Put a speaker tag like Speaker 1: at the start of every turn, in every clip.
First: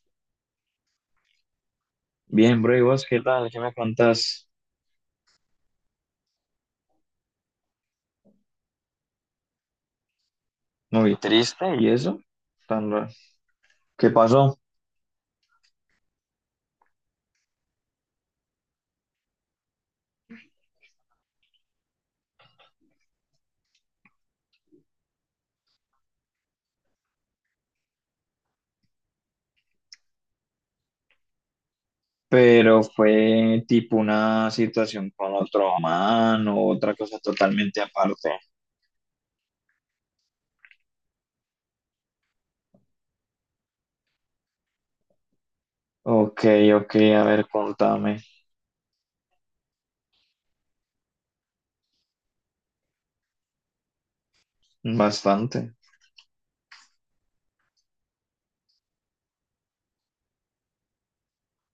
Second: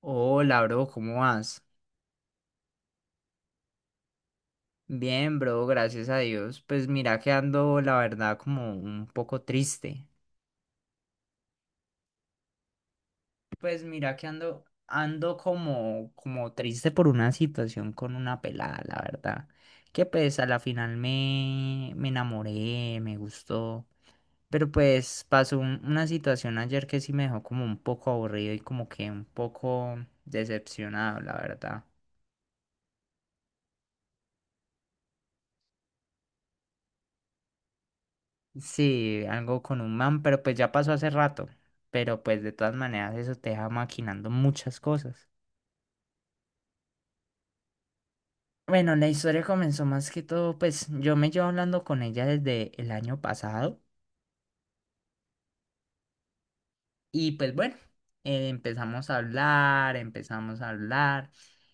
Speaker 1: Hola, bro, ¿cómo vas?
Speaker 2: Bien, bro, ¿y vos qué tal? ¿Qué me contás?
Speaker 1: Bien, bro, gracias a Dios. Pues mira que ando, la verdad, como un poco triste.
Speaker 2: Muy triste y eso, tan raro.
Speaker 1: Pues
Speaker 2: ¿Qué
Speaker 1: mira que
Speaker 2: pasó?
Speaker 1: ando, ando como, como triste por una situación con una pelada, la verdad. Que pues a la final me enamoré, me gustó. Pero pues pasó una situación ayer que sí me dejó como un poco aburrido y como que un poco decepcionado, la verdad.
Speaker 2: Pero fue tipo una situación con otro man o otra cosa totalmente aparte.
Speaker 1: Sí, algo con un man, pero pues ya pasó hace rato. Pero pues de todas maneras eso te deja maquinando muchas cosas.
Speaker 2: Ok, ok, a ver, contame.
Speaker 1: Bueno, la historia comenzó más que todo, pues yo me llevo hablando con ella desde el año pasado
Speaker 2: Bastante.
Speaker 1: y pues bueno, empezamos a hablar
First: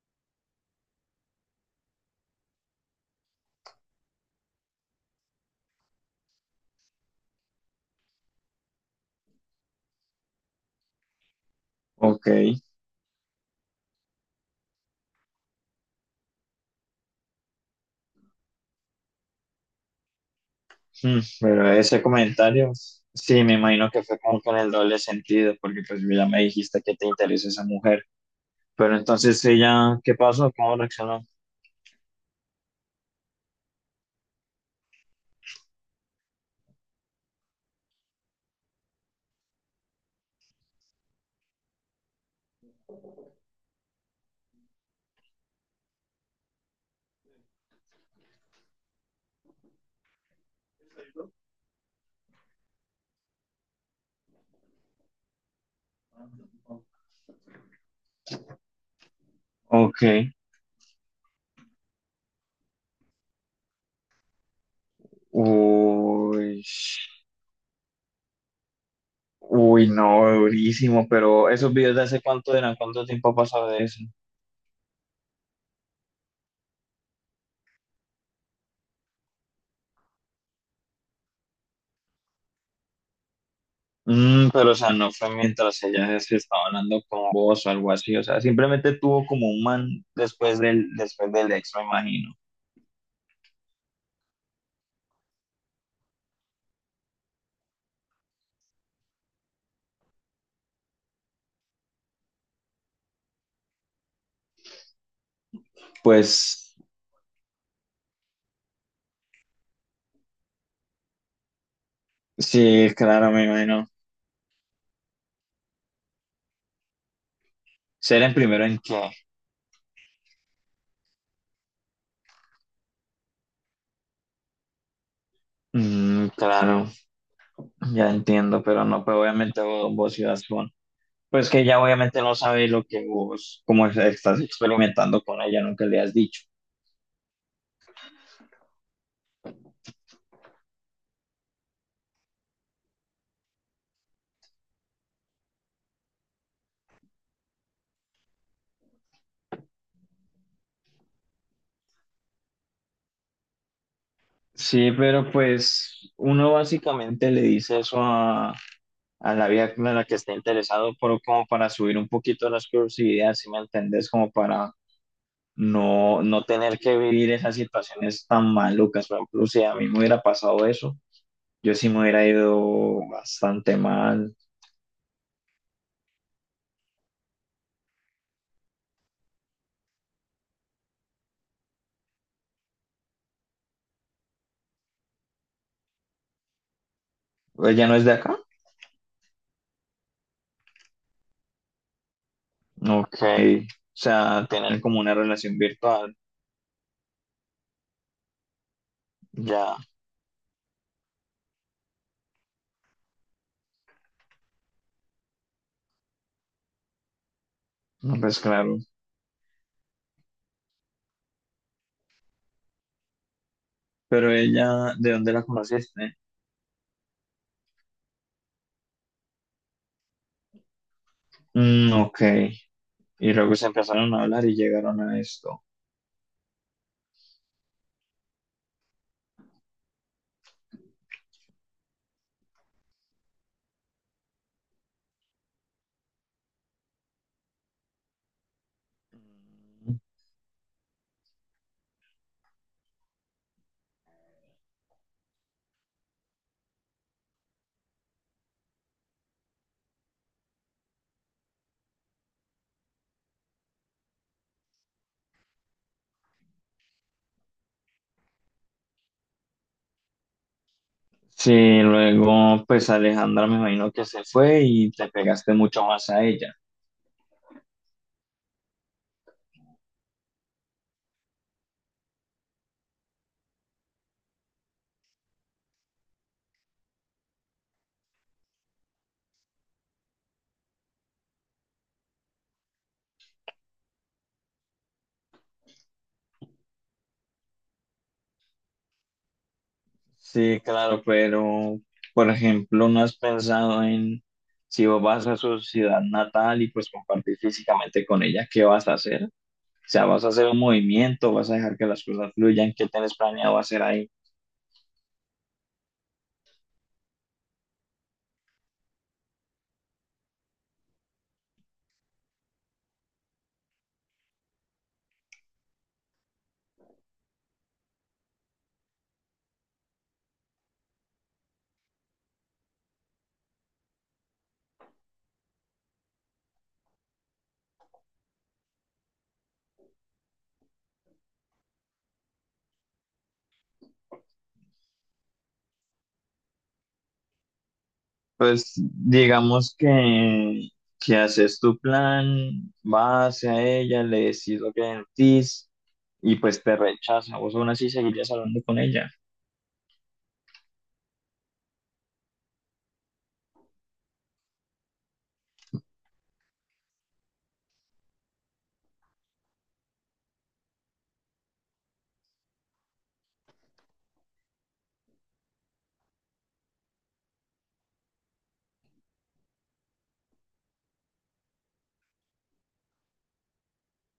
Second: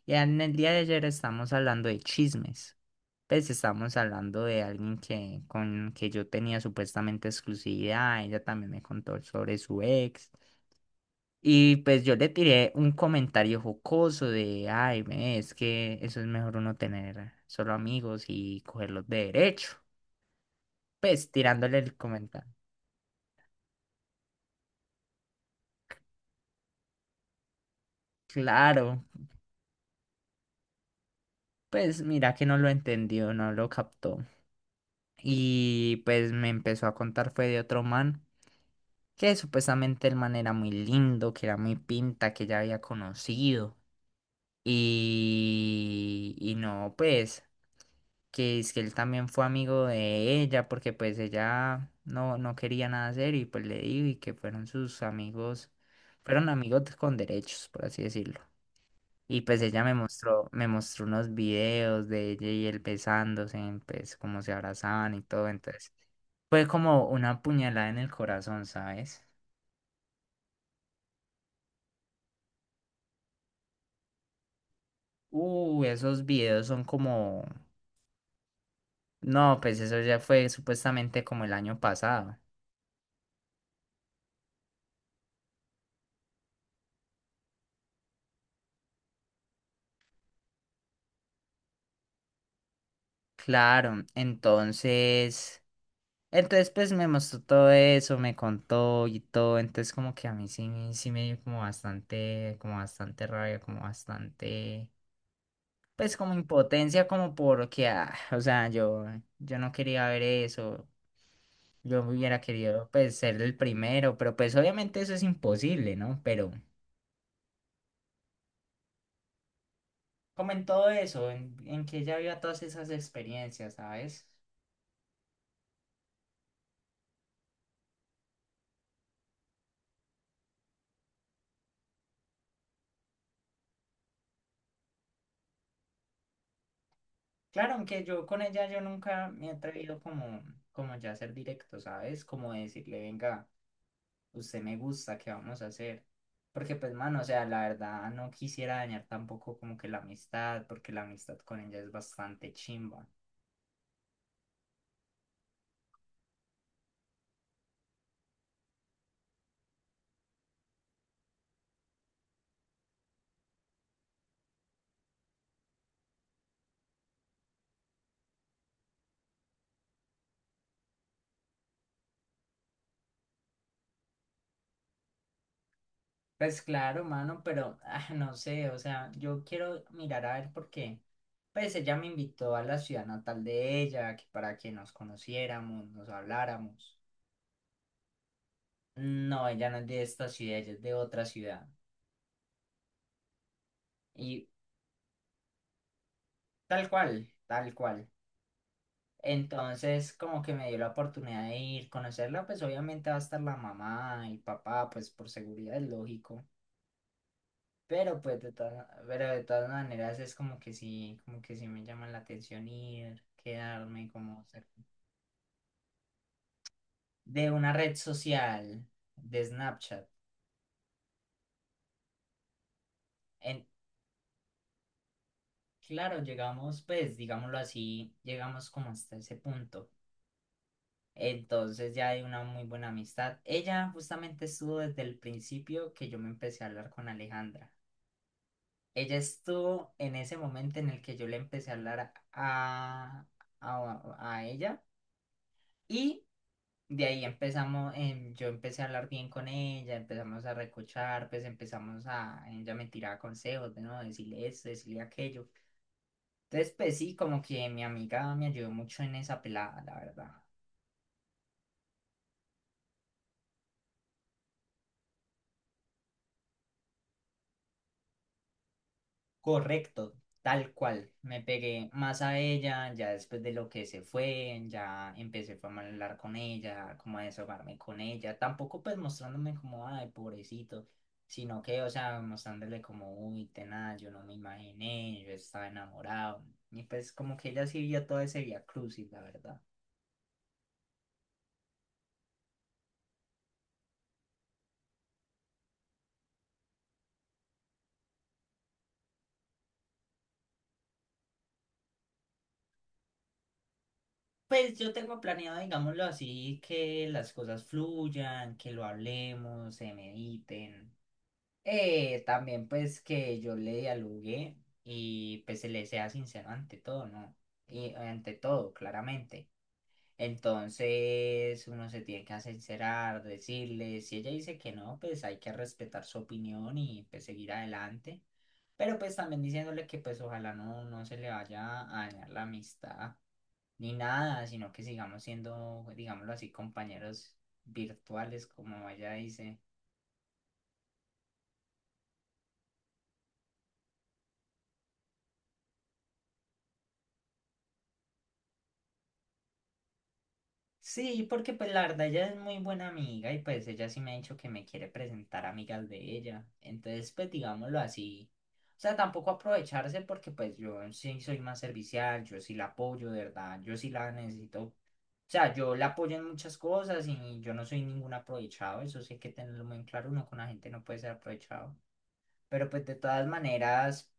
Speaker 1: y en el día de ayer estamos hablando de chismes. Pues estamos hablando de alguien que con que yo tenía supuestamente exclusividad, ella también me contó sobre su ex. Y pues yo
Speaker 2: Ok,
Speaker 1: le tiré un comentario jocoso de, ay, ve, es que eso es mejor uno tener solo amigos y cogerlos de derecho. Pues
Speaker 2: pero
Speaker 1: tirándole el
Speaker 2: ese
Speaker 1: comentario.
Speaker 2: comentario, sí, me imagino que fue como con el doble sentido, porque pues ya me dijiste que te interesa esa mujer. Pero
Speaker 1: Claro,
Speaker 2: entonces ella, ¿qué pasó? ¿Cómo reaccionó?
Speaker 1: pues mira que no lo entendió, no lo captó. Y pues me empezó a contar fue de otro man, que supuestamente el man era muy lindo, que era muy pinta, que ya había conocido. Y no, pues... que es que él también fue amigo de ella porque pues ella no, no quería nada hacer y pues le dijo y que fueron sus amigos, fueron amigos con derechos, por así decirlo. Y pues ella
Speaker 2: Ok.
Speaker 1: me mostró unos videos de ella y él besándose, pues como se abrazaban y todo, entonces
Speaker 2: Uy,
Speaker 1: fue como una puñalada en el corazón, ¿sabes?
Speaker 2: uy, no, durísimo, pero esos videos de hace cuánto eran, cuánto tiempo ha pasado de eso.
Speaker 1: Esos videos son como... No, pues eso ya fue supuestamente como el año pasado.
Speaker 2: Pero o sea, no fue mientras ella se estaba hablando con vos o algo así, o sea, simplemente tuvo como un man después del ex, me imagino.
Speaker 1: Claro, entonces... Entonces, pues me mostró todo eso, me contó y todo. Entonces, como que a mí sí, sí me dio como bastante rabia, como bastante, pues
Speaker 2: Pues
Speaker 1: como impotencia, como porque, ah, o sea, yo no quería ver eso. Yo hubiera
Speaker 2: sí,
Speaker 1: querido, pues,
Speaker 2: claro,
Speaker 1: ser
Speaker 2: me
Speaker 1: el
Speaker 2: imagino.
Speaker 1: primero, pero pues obviamente eso es imposible, ¿no? Pero
Speaker 2: Ser en primero en qué.
Speaker 1: como en todo eso, en que ella viva todas esas experiencias, ¿sabes?
Speaker 2: Mm, claro, ya entiendo, pero no, pues obviamente vos ibas con-. Pues que ella obviamente no sabe lo que vos, estás experimentando con ella, nunca le has dicho.
Speaker 1: Claro, aunque yo con ella yo nunca me he atrevido como, como ya a ser directo, ¿sabes? Como decirle, venga. Usted me gusta, ¿qué vamos a hacer? Porque pues, mano, o sea, la verdad no quisiera dañar tampoco como que la amistad, porque la amistad con ella es bastante chimba.
Speaker 2: Sí, pero pues uno básicamente le dice eso a la vieja en la que está interesado, pero como para subir un poquito las curiosidades, si me entendés, como para no tener que vivir esas situaciones tan malucas. Por ejemplo, si a mí me hubiera pasado eso, yo sí me hubiera ido bastante mal.
Speaker 1: Pues claro, mano, pero ah, no sé, o sea, yo quiero mirar a ver por qué. Pues ella me invitó a la ciudad natal de ella, que para que nos conociéramos, nos habláramos.
Speaker 2: ¿Ella no es de acá?
Speaker 1: No, ella no es de esta ciudad, ella es de otra ciudad.
Speaker 2: Ok. O
Speaker 1: Y
Speaker 2: sea, tener como una relación virtual,
Speaker 1: tal cual, tal cual.
Speaker 2: ya,
Speaker 1: Entonces, como que me dio la oportunidad de ir, conocerla, pues obviamente va a estar la mamá y papá, pues por seguridad es lógico. Pero
Speaker 2: no, pues
Speaker 1: pues de
Speaker 2: claro.
Speaker 1: todas, pero de todas maneras es como que sí me llama la atención ir, quedarme
Speaker 2: Pero
Speaker 1: como cerca.
Speaker 2: ella, ¿de dónde la conociste?
Speaker 1: De una red social, de Snapchat.
Speaker 2: Mm, ok. Y luego
Speaker 1: En,
Speaker 2: se empezaron a hablar y llegaron a esto.
Speaker 1: claro, llegamos, pues, digámoslo así, llegamos como hasta ese punto. Entonces ya hay una muy buena amistad. Ella justamente estuvo desde el principio que yo me empecé a hablar con Alejandra. Ella estuvo en ese momento en el que yo le empecé a hablar a ella y de ahí empezamos, yo empecé a hablar bien con ella, empezamos a recochar, pues empezamos a, ella me tiraba consejos, de no, decirle esto, decirle aquello. Entonces, pues sí, como que mi amiga me ayudó mucho en esa pelada, la verdad.
Speaker 2: Sí, luego pues Alejandra me imagino que se fue y te pegaste mucho más a ella.
Speaker 1: Correcto, tal cual. Me pegué más a ella, ya después de lo que se fue, ya empecé fue, a hablar con ella, como a desahogarme con ella. Tampoco pues mostrándome como, ay, pobrecito, sino que, o sea, mostrándole como, uy, tenaz, yo no me imaginé, yo estaba enamorado. Y pues como que ella sí vio todo ese vía crucis, la verdad.
Speaker 2: Sí, claro, pero por ejemplo, ¿no has pensado en si vos vas a su ciudad natal y pues compartir físicamente con ella, qué vas a hacer? O sea, ¿vas a hacer un movimiento? ¿Vas a dejar que las cosas fluyan? ¿Qué tienes planeado hacer ahí?
Speaker 1: Pues yo tengo planeado, digámoslo así, que las cosas fluyan, que lo hablemos, se mediten. También pues que yo le dialogué y pues se le sea sincero ante todo, ¿no? Y ante todo, claramente. Entonces uno se tiene que sincerar, decirle, si ella dice que no, pues hay que respetar su opinión y pues seguir adelante. Pero pues también diciéndole que pues ojalá no, no se le vaya a dañar la amistad ni nada, sino que sigamos siendo, digámoslo así, compañeros virtuales,
Speaker 2: Pues
Speaker 1: como ella dice.
Speaker 2: digamos que haces tu plan, vas hacia ella, le decís lo que sentís y pues te rechaza. Vos aún así seguirías hablando con ella.
Speaker 1: Sí, porque pues la verdad ella es muy buena amiga y pues ella sí me ha dicho que me quiere presentar amigas de ella. Entonces, pues digámoslo así. O sea, tampoco aprovecharse porque pues yo sí soy más servicial, yo sí la apoyo, de verdad, yo sí la necesito. O sea, yo la apoyo en muchas cosas y yo no soy ningún aprovechado, eso sí hay que tenerlo muy en claro, uno con la gente no puede ser aprovechado. Pero pues de todas maneras,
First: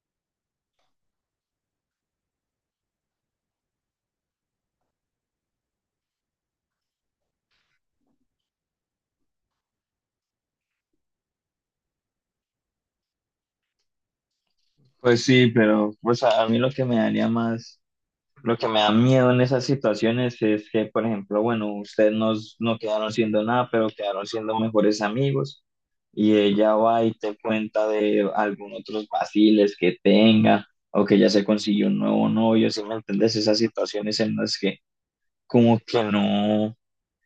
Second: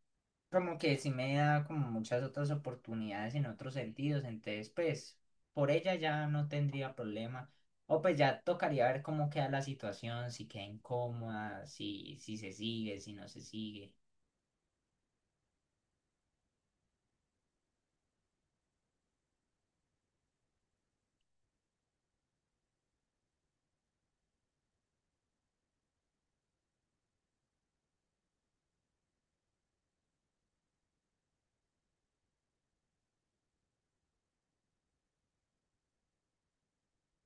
Speaker 1: como que sí me da como muchas otras oportunidades en otros sentidos. Entonces, pues por ella ya no tendría problema. O pues ya tocaría ver cómo queda la situación, si queda incómoda, si, si se sigue, si no se sigue.
Speaker 2: Pues sí, pero pues a mí lo que me daría más. Lo que me da miedo en esas situaciones es que, por ejemplo, bueno, ustedes no quedaron siendo nada, pero quedaron siendo mejores amigos y ella va y te cuenta de algún otros vaciles que tenga o que ya se consiguió un nuevo novio, ¿si me entiendes? Esas situaciones en las que como que no,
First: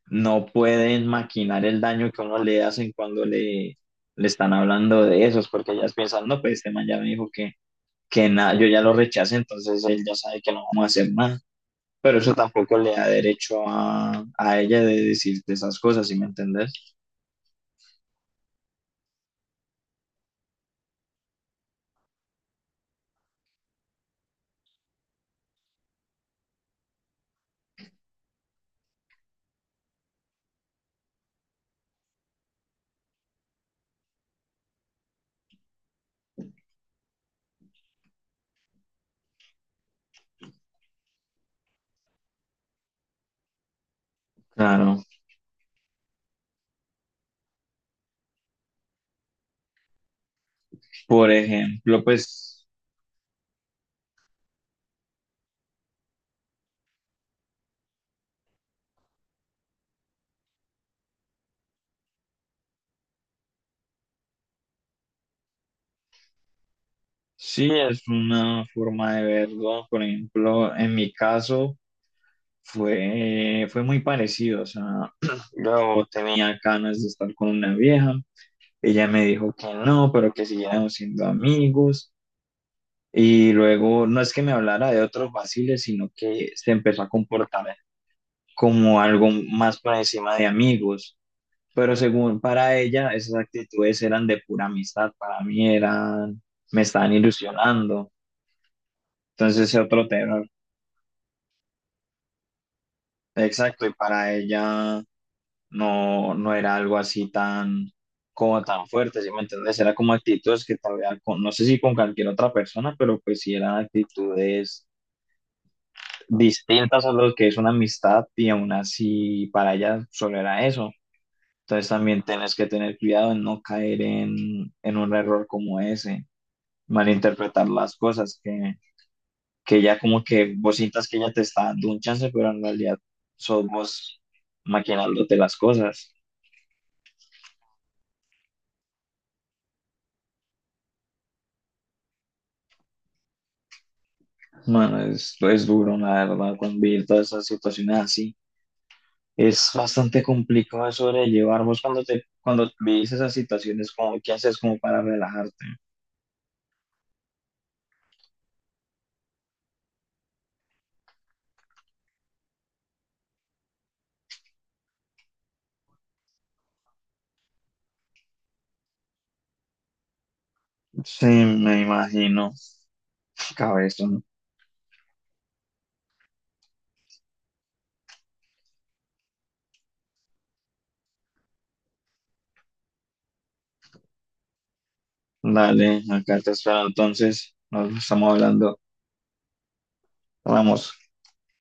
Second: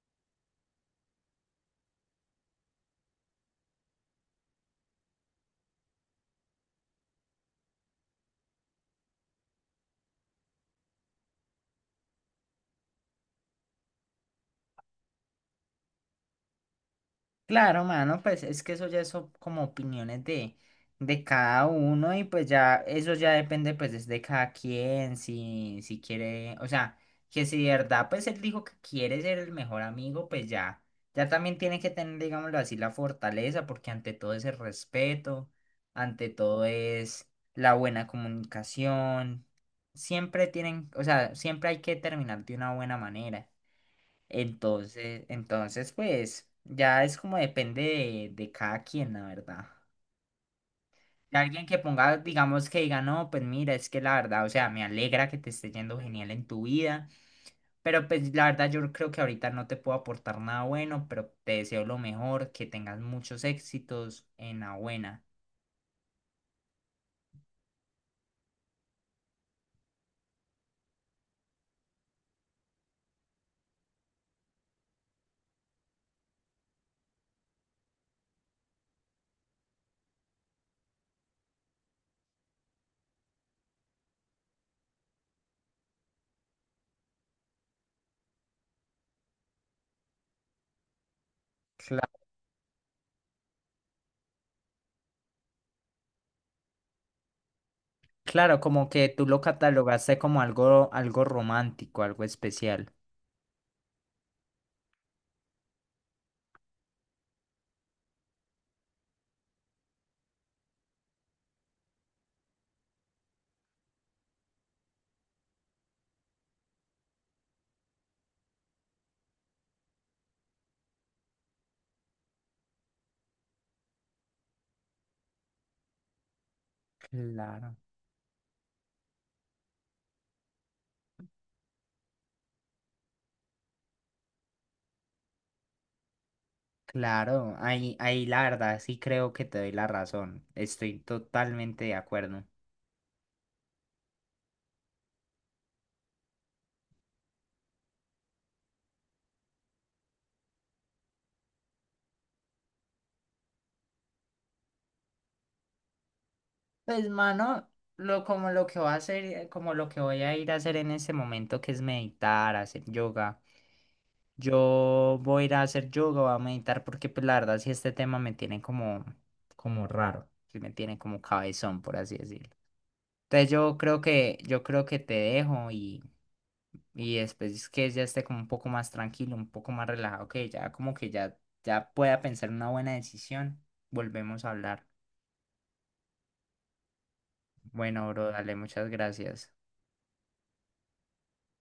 Speaker 2: no pueden maquinar el daño que uno le hacen cuando le están hablando de esos, porque ellas piensan, no, pues este man ya me dijo que, nada, yo ya lo rechacé, entonces él ya sabe que no vamos a hacer nada. Pero eso tampoco le da derecho a ella de decirte esas cosas, ¿sí me entendés?
Speaker 1: Claro, mano, pues es que eso ya son como opiniones de cada uno y pues ya eso ya depende pues es de cada quien, si, si quiere, o sea, que si de verdad pues él dijo que quiere ser el mejor amigo, pues ya, ya también tiene que tener, digámoslo así, la fortaleza, porque ante todo es el respeto, ante todo es la buena comunicación, siempre tienen, o sea, siempre hay que terminar de una buena manera.
Speaker 2: Claro.
Speaker 1: Entonces, pues, ya es como depende de cada quien, la verdad.
Speaker 2: Por
Speaker 1: Y alguien que
Speaker 2: ejemplo,
Speaker 1: ponga,
Speaker 2: pues
Speaker 1: digamos, que diga, no, pues mira, es que la verdad, o sea, me alegra que te esté yendo genial en tu vida, pero pues la verdad yo creo que ahorita no te puedo aportar nada bueno, pero te deseo lo mejor, que tengas muchos éxitos en la buena.
Speaker 2: sí es una forma de verlo. Por ejemplo, en mi caso fue muy parecido. O sea, yo tenía ganas de estar con una vieja. Ella me dijo que no, pero que siguiéramos siendo amigos. Y luego, no es que me hablara de otros vaciles, sino que se empezó a comportar como algo más por encima de amigos. Pero
Speaker 1: Cla-
Speaker 2: según para ella, esas actitudes eran de pura amistad, para mí eran, me estaban ilusionando.
Speaker 1: Claro, como que tú lo
Speaker 2: Entonces ese otro
Speaker 1: catalogaste como
Speaker 2: terror.
Speaker 1: algo, algo romántico, algo especial.
Speaker 2: Exacto, y para ella no era algo así tan, como tan fuerte, ¿sí me entiendes? Era como actitudes que todavía, con, no sé si con cualquier otra persona, pero pues sí eran actitudes distintas a lo que es una amistad y aún así para ella solo era eso. Entonces también tienes que tener cuidado en no caer en un error como ese. Malinterpretar
Speaker 1: Claro.
Speaker 2: las cosas, que ya como que vos sientas que ella te está dando un chance, pero en realidad sos vos maquinándote las cosas.
Speaker 1: Claro, ahí, ahí la verdad sí creo que te doy la razón. Estoy totalmente de acuerdo.
Speaker 2: Mano, es duro, la verdad, convivir todas esas situaciones así. Es bastante complicado de sobrellevar. Vos cuando cuando vivís esas situaciones, como, ¿qué haces como para relajarte?
Speaker 1: Pues, mano, lo como lo que voy a hacer, como lo que voy a ir a hacer en este momento, que es meditar, hacer yoga. Yo voy a ir a hacer yoga, voy a meditar, porque pues la verdad sí este tema me tiene como, como raro. Sí me tiene como
Speaker 2: Sí,
Speaker 1: cabezón,
Speaker 2: me
Speaker 1: por así decirlo.
Speaker 2: imagino.
Speaker 1: Entonces
Speaker 2: Cabezón.
Speaker 1: yo creo que te dejo y después es que ya esté como un poco más tranquilo, un poco más relajado, que ya como que ya, ya pueda pensar una buena decisión, volvemos a hablar.
Speaker 2: Dale, acá te espero. Entonces, nos
Speaker 1: Bueno, bro,
Speaker 2: estamos
Speaker 1: dale,
Speaker 2: hablando.
Speaker 1: muchas gracias.
Speaker 2: Vamos.